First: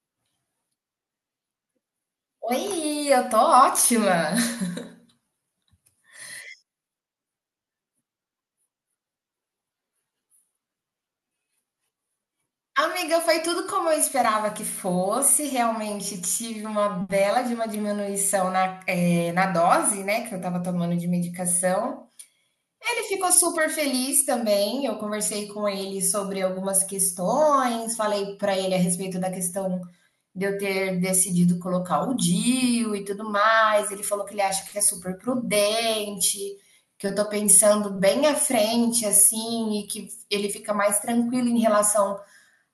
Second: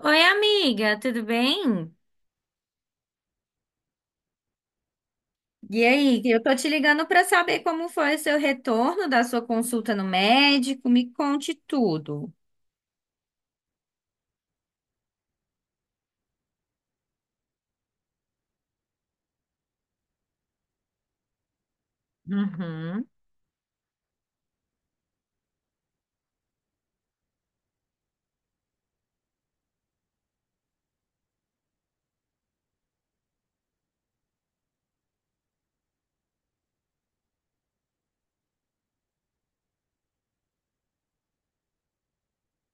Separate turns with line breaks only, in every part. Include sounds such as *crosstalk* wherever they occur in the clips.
Oi, amiga, tudo bem?
Oi, eu tô ótima.
E aí, eu tô te ligando para saber como foi o seu retorno da sua consulta no médico. Me conte tudo.
Amiga, foi tudo como eu esperava que fosse. Realmente tive uma bela de uma diminuição na, na dose, né, que eu tava tomando de medicação. Ele
Uhum,
ficou super feliz também. Eu conversei com ele sobre algumas questões, falei pra ele a respeito da questão de eu ter decidido colocar o DIU e tudo mais. Ele falou que ele acha que é super prudente, que eu tô pensando bem à frente, assim, e que ele fica mais tranquilo em relação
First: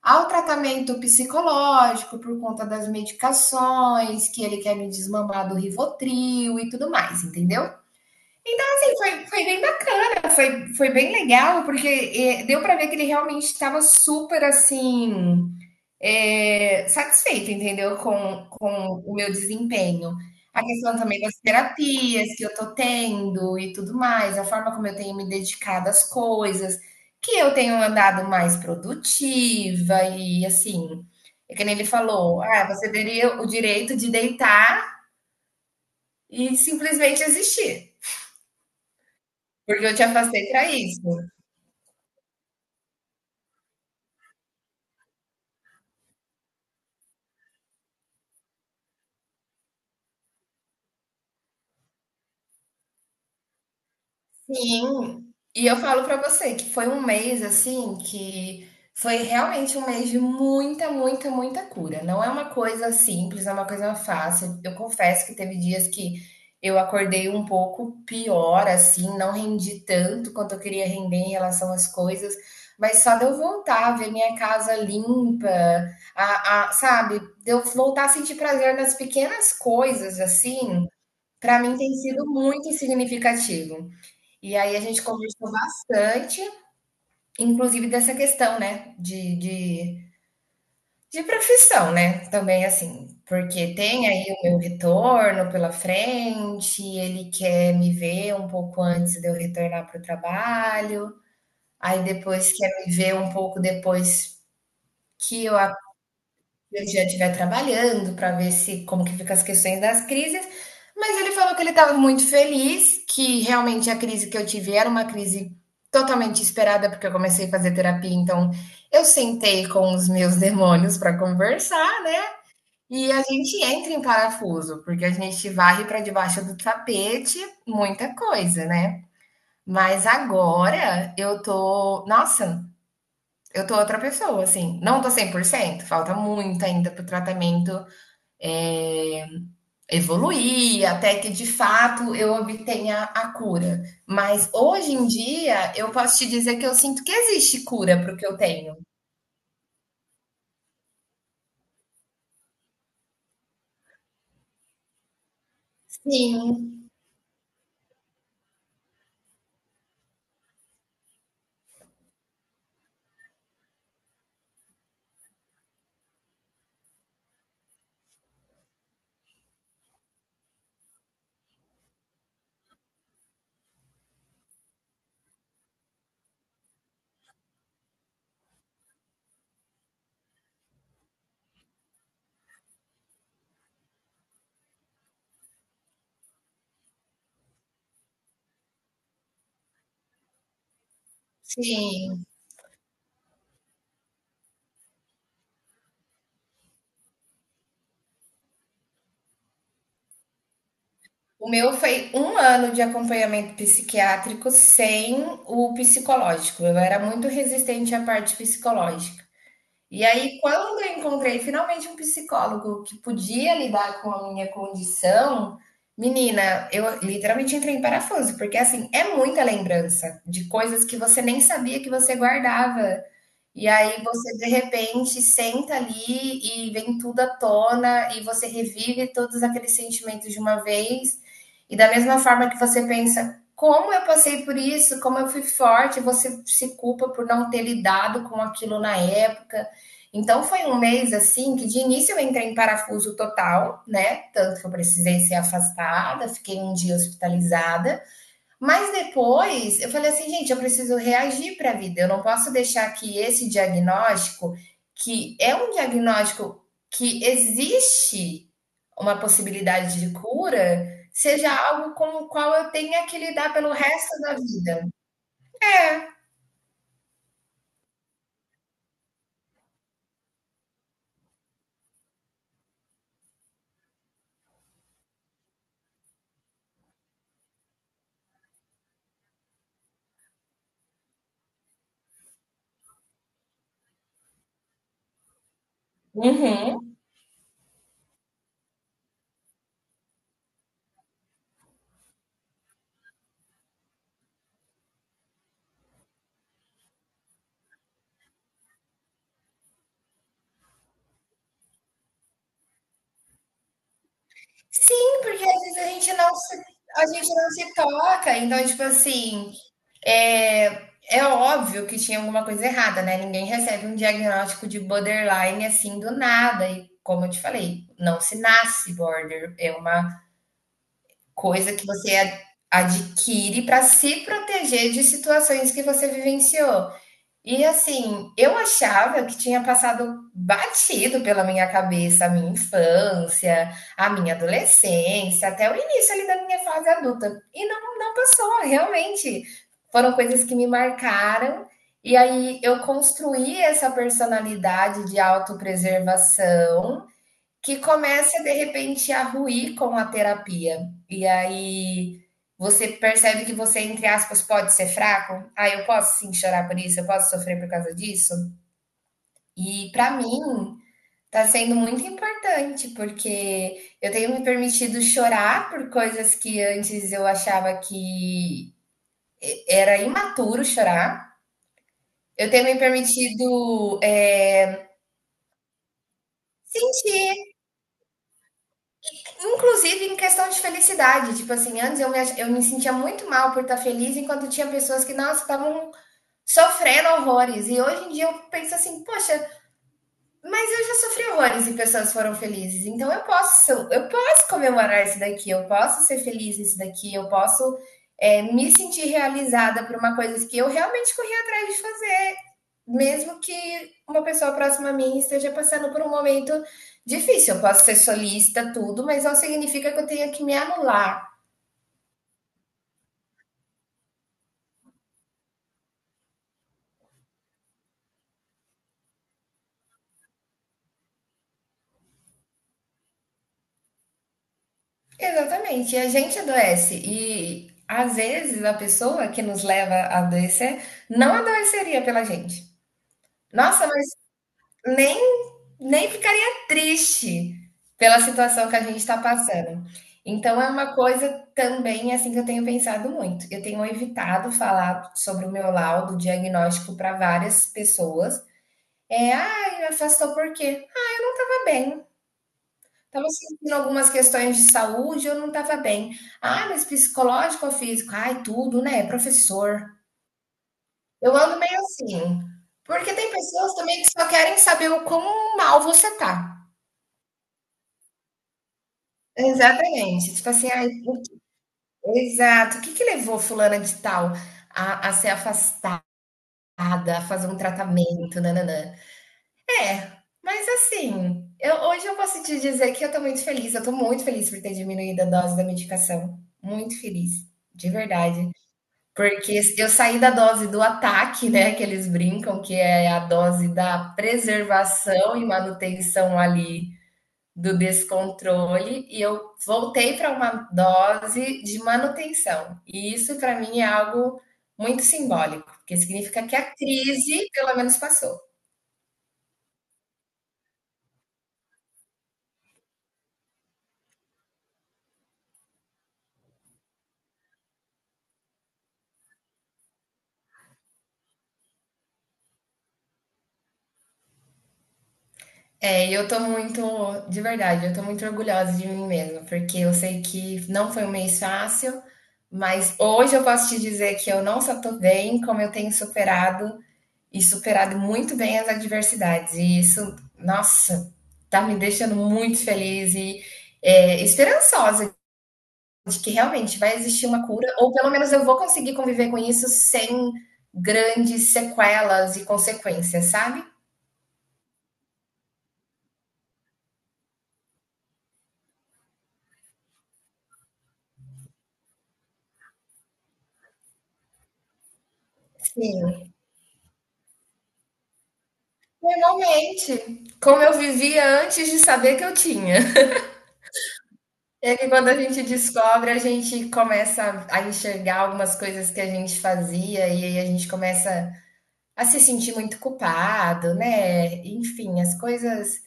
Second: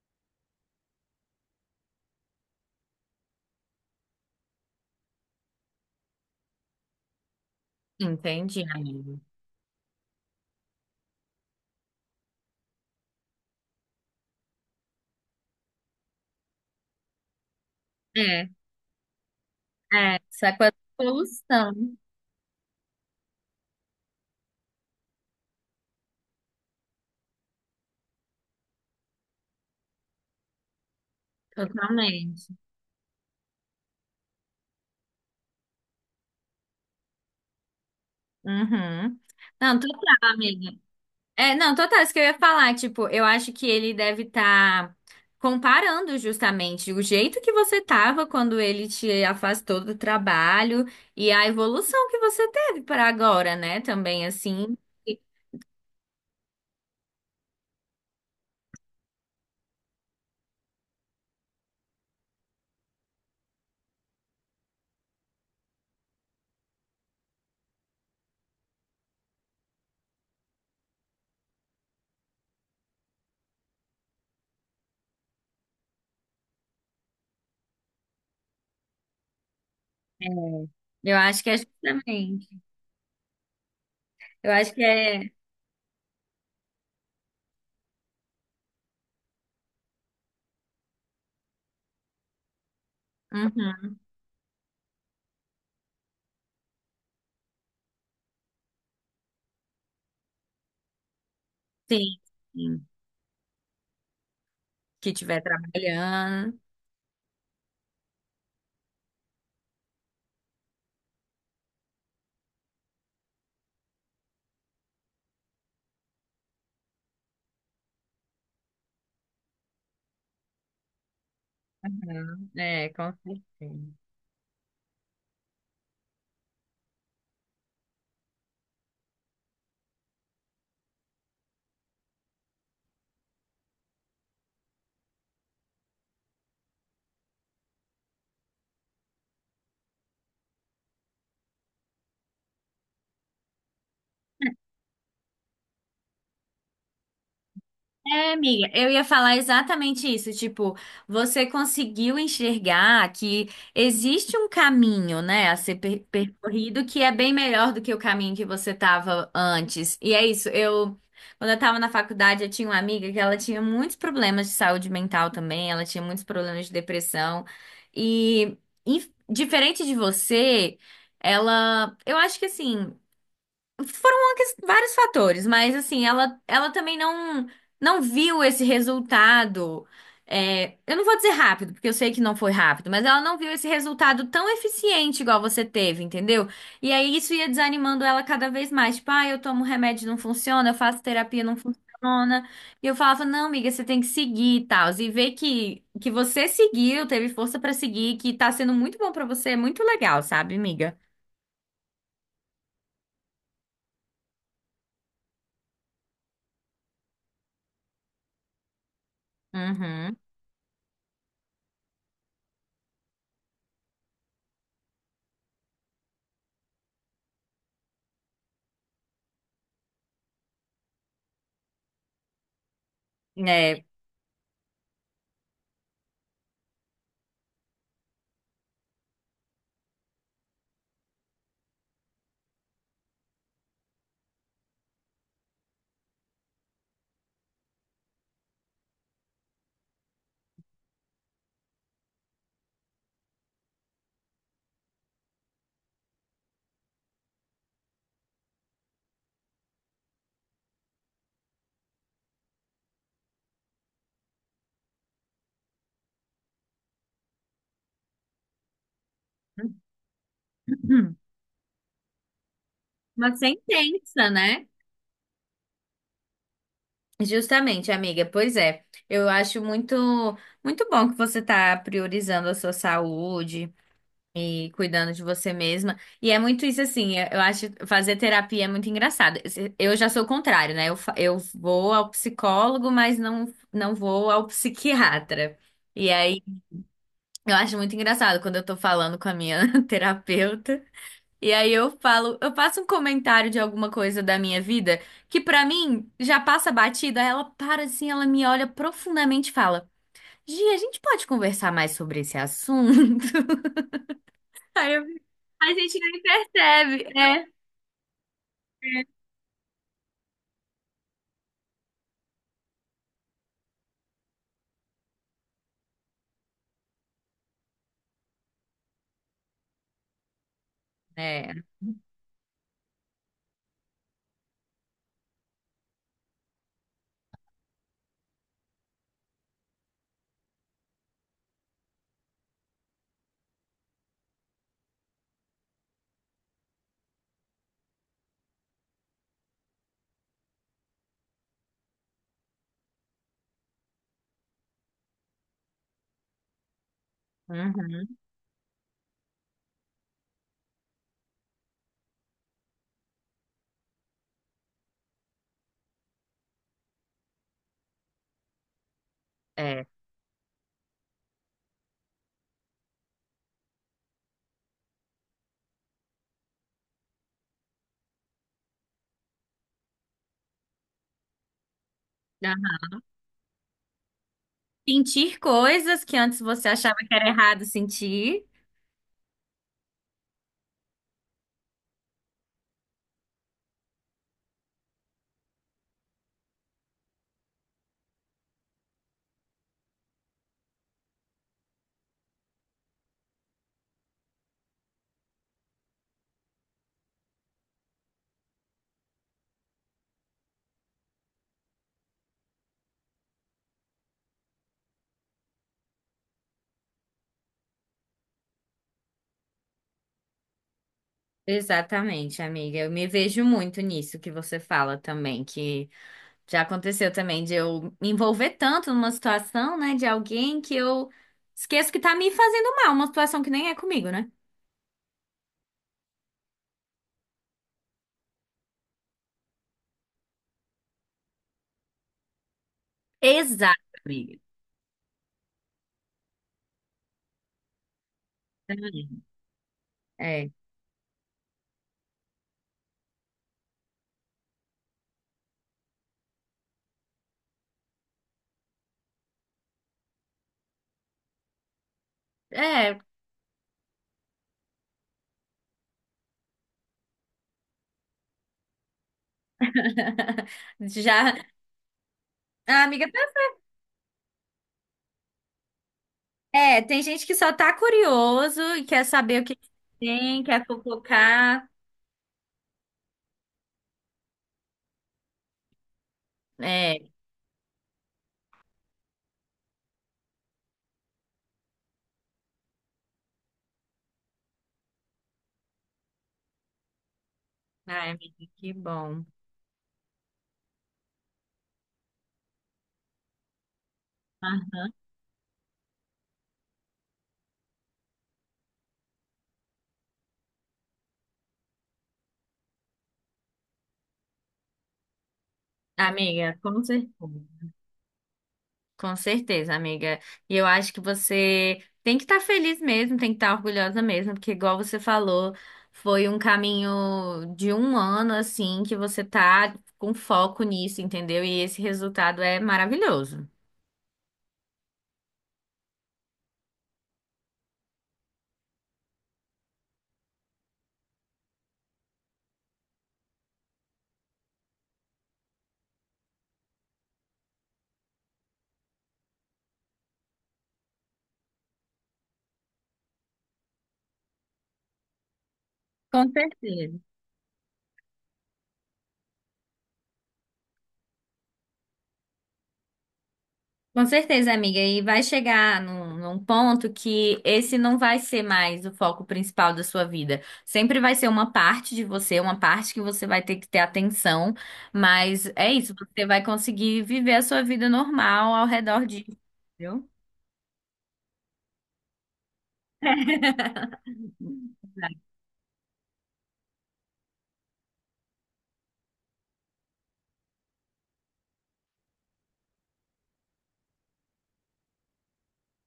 ao tratamento psicológico por conta das medicações, que ele quer me desmamar do Rivotril e tudo mais, entendeu?
entendi,
Então, assim,
amiga.
foi bem bacana, foi bem legal, porque deu pra ver que ele realmente estava super, assim, é, satisfeita, entendeu? Com,
É,
com o meu desempenho.
é, só
A
com a
questão também das
solução,
terapias que eu tô tendo e tudo mais, a forma como eu tenho me dedicado às coisas, que eu tenho andado mais produtiva e assim, é que nem ele falou,
totalmente.
ah, você teria o direito de deitar e simplesmente existir,
Uhum. Não,
porque eu te
total,
afastei
amiga.
para isso.
É, não, total, isso que eu ia falar, tipo, eu acho que ele deve estar comparando justamente o jeito que você tava quando ele te afastou do trabalho e a evolução que você teve para agora, né? Também assim.
Sim, e eu falo pra você que foi um mês assim que foi realmente um mês de muita, muita, muita cura. Não é uma coisa simples, não é uma coisa fácil. Eu confesso que teve dias que eu acordei um pouco pior, assim, não rendi tanto quanto eu queria render em relação às coisas, mas só de eu voltar, ver minha casa limpa, sabe, de eu voltar a sentir prazer nas pequenas coisas, assim,
Eu acho que é
pra mim tem sido
justamente.
muito significativo.
Eu
E
acho
aí a
que
gente
é.
conversou bastante, inclusive dessa questão, né, de profissão, né, também assim, porque
Uhum,
tem aí o meu retorno pela frente, ele quer me ver um pouco antes de eu retornar para o trabalho, aí
sim,
depois quer
sim.
me ver um pouco depois
Que estiver
que eu
trabalhando.
Mediante vai trabalhando para ver se como que fica as questões das crises, mas ele falou que ele estava muito feliz, que realmente a crise que eu tive era uma crise totalmente esperada, porque eu comecei a fazer terapia, então eu sentei com os meus *laughs* demônios para conversar, né?
Uhum, é,
E
com
a gente entra
certeza.
em parafuso, porque a gente varre para debaixo do tapete muita coisa, né? Mas agora eu tô, nossa, eu tô outra pessoa, assim. Não tô 100%, falta muito ainda pro tratamento é, evoluir até que de fato eu obtenha a cura. Mas hoje em dia eu posso te dizer que eu sinto que existe cura para o que
É,
eu
amiga,
tenho.
eu ia falar exatamente isso. Tipo, você conseguiu enxergar que existe um caminho, né, a ser
Sim,
percorrido que é bem melhor do que o caminho que você tava antes. E é isso. Eu, quando eu tava na faculdade, eu tinha uma amiga que ela tinha muitos problemas de saúde mental também, ela tinha muitos problemas de depressão. E, diferente de você, ela, eu acho que assim. Foram uma vários fatores, mas assim, ela também não, não viu esse resultado. É, eu não vou dizer rápido, porque eu sei que não foi rápido, mas ela não viu esse resultado tão eficiente igual você teve, entendeu? E aí isso ia desanimando ela cada vez mais. Tipo, ah, eu tomo remédio, não funciona, eu faço terapia, não
sim.
funciona. E eu falava, não, amiga, você tem que seguir e tal. E ver que você seguiu, teve força pra seguir, que tá sendo muito bom pra você, é muito legal, sabe, amiga?
O meu foi um ano de acompanhamento psiquiátrico sem o psicológico. Eu era muito resistente à parte psicológica. E
Uhum.
aí, quando eu encontrei finalmente um psicólogo que podia lidar com a minha condição, menina, eu literalmente entrei em parafuso, porque assim, é muita lembrança de coisas que você nem sabia que você guardava. E
É.
aí você de repente senta ali e vem tudo à tona e você revive todos aqueles sentimentos de uma vez. E da mesma forma que você pensa, como eu passei por isso, como eu fui forte, você se culpa por não ter lidado com aquilo na época. Então foi um mês assim que de início eu entrei em parafuso total, né? Tanto que eu precisei ser afastada, fiquei um dia hospitalizada. Mas depois eu falei assim, gente, eu preciso reagir para a vida. Eu não posso deixar que esse diagnóstico, que é um diagnóstico que existe uma possibilidade de cura,
*clears throat*
seja algo com o qual eu tenha que
Uma
lidar pelo resto
sentença,
da
né?
vida. É.
Justamente, amiga. Pois é. Eu acho muito, muito bom que você tá priorizando a sua saúde e cuidando de você mesma. E é muito isso assim, é, eu acho fazer terapia é muito engraçado. Eu já sou o contrário, né? Eu, eu vou ao psicólogo, mas não, não vou ao psiquiatra. E aí,
Uhum.
eu acho muito engraçado quando eu tô falando com a minha *laughs* terapeuta. E aí eu falo, eu faço um comentário de alguma coisa da minha vida que pra mim já passa batida, ela para assim, ela me olha profundamente e fala: Gi, a gente pode conversar mais sobre esse assunto? *laughs* Aí eu,
Sim, porque às
a
vezes
gente nem
a
percebe.
gente
É.
não se toca. Então, tipo assim, é, é óbvio que tinha alguma coisa errada, né? Ninguém recebe um diagnóstico de borderline assim do nada. E como eu te falei, não se nasce border. É uma
É.
coisa que você adquire para se proteger de situações que você vivenciou. E assim, eu achava que tinha passado batido pela minha cabeça a minha infância, a minha adolescência, até o início ali da minha fase adulta. E não, não passou, realmente. Foram coisas que me marcaram. E aí eu construí essa personalidade de autopreservação que
Uhum.
começa de repente a ruir com a terapia. E aí você percebe que você, entre aspas, pode ser fraco. Ah, eu posso sim chorar por isso, eu posso sofrer por causa disso.
É.
E pra mim tá sendo muito importante, porque eu tenho me permitido chorar por coisas que antes eu achava que era imaturo chorar. Eu tenho
Aham.
me permitido,
Sentir coisas que antes você achava que era
sentir
errado sentir.
inclusive em questão de felicidade, tipo assim, antes eu me sentia muito mal por estar feliz, enquanto tinha pessoas que, nossa, estavam sofrendo horrores. E hoje em dia eu penso assim, poxa, mas eu já sofri horrores e pessoas foram felizes. Então eu posso comemorar isso daqui, eu posso ser feliz nisso daqui, eu posso, me sentir realizada por uma coisa que eu realmente corri atrás de mesmo que uma pessoa próxima a mim esteja passando por um momento difícil. Eu posso ser solista, tudo, mas não significa que eu tenha que me anular.
Exatamente, amiga. Eu me vejo muito nisso que você fala também, que já aconteceu também de eu me envolver tanto numa situação, né, de alguém que eu esqueço que tá me fazendo mal, uma situação que nem é comigo, né?
Exatamente, e a gente adoece. E às vezes a pessoa que nos leva a adoecer não adoeceria pela gente.
Exato,
Nossa, mas
amiga.
nem nem ficaria triste pela situação que a gente está passando.
É.
Então, é uma coisa também assim que eu tenho pensado muito. Eu tenho evitado falar sobre o meu laudo diagnóstico para várias pessoas. É, ah, me afastou por quê? Estava bem.
É.
Estava sentindo algumas questões de saúde, eu não estava bem. Ah, mas psicológico ou físico? Ai, tudo, né? Professor.
*laughs* Já.
Eu ando meio assim.
A amiga.
Porque
Tá-
tem pessoas também que só querem saber o quão mal você tá.
É, tem gente que só tá curioso e quer saber o que que
Exatamente.
tem,
Tipo
quer
assim, ai,
fofocar.
exato. O que que levou fulana de tal a ser afastada,
É.
a fazer um tratamento, nananã? É, mas assim, eu hoje eu posso te dizer que eu estou muito feliz, eu estou muito feliz por ter diminuído a dose da medicação, muito feliz, de
Ai, amiga,
verdade.
que bom.
Porque eu saí da dose do ataque, né, que eles brincam, que é a dose da
Aham.
preservação e manutenção ali do descontrole e eu voltei para uma dose de manutenção. E isso para mim é algo muito simbólico, porque significa que
Amiga,
a
como você.
crise pelo menos passou.
Com certeza, amiga. E eu acho que você tem que estar feliz mesmo, tem que estar orgulhosa mesmo, porque igual você falou, foi um caminho de um ano assim que você tá com foco nisso, entendeu? E esse resultado é maravilhoso.
É, e eu tô muito, de verdade, eu tô muito orgulhosa de mim mesma, porque eu sei que não foi um mês fácil, mas hoje eu posso te dizer que eu não só tô bem, como eu tenho superado e superado muito bem as adversidades. E isso, nossa, tá me deixando muito feliz e esperançosa de que
Com
realmente vai
certeza.
existir uma cura, ou pelo menos eu vou conseguir conviver com isso sem grandes sequelas e consequências, sabe?
Com certeza, amiga. E vai chegar num, num ponto que esse não vai ser mais o foco principal da sua vida. Sempre vai ser uma parte de você, uma parte que você vai ter que ter atenção. Mas é isso, você
Sim,
vai conseguir viver a sua vida normal ao redor disso, entendeu?
normalmente, como eu vivia antes de saber que eu tinha. *laughs*
Exato.
É que
*laughs*
quando a gente descobre, a gente começa a enxergar algumas coisas que a gente fazia e aí a gente começa a se sentir muito culpado, né? Enfim, as coisas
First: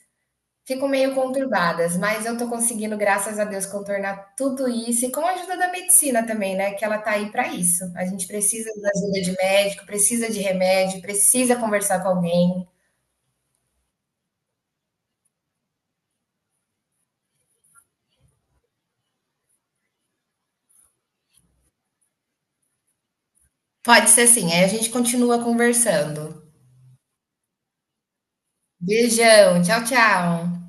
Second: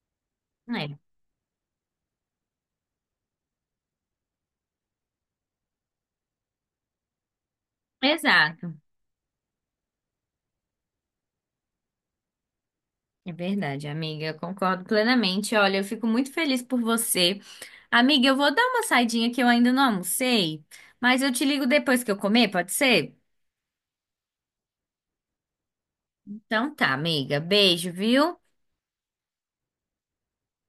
ficam
É.
meio conturbadas, mas eu tô conseguindo, graças a Deus, contornar tudo isso e com a ajuda da medicina também, né? Que ela tá aí pra isso. A gente precisa
Exato.
da ajuda de médico, precisa de remédio, precisa conversar com alguém.
É verdade, amiga. Eu concordo plenamente. Olha, eu fico muito feliz por você. Amiga, eu vou dar uma saidinha que eu ainda não almocei, mas eu te ligo depois que eu comer, pode ser?
Pode ser assim, aí a gente continua conversando.
Então tá, amiga. Beijo, viu?
Beijão, tchau, tchau.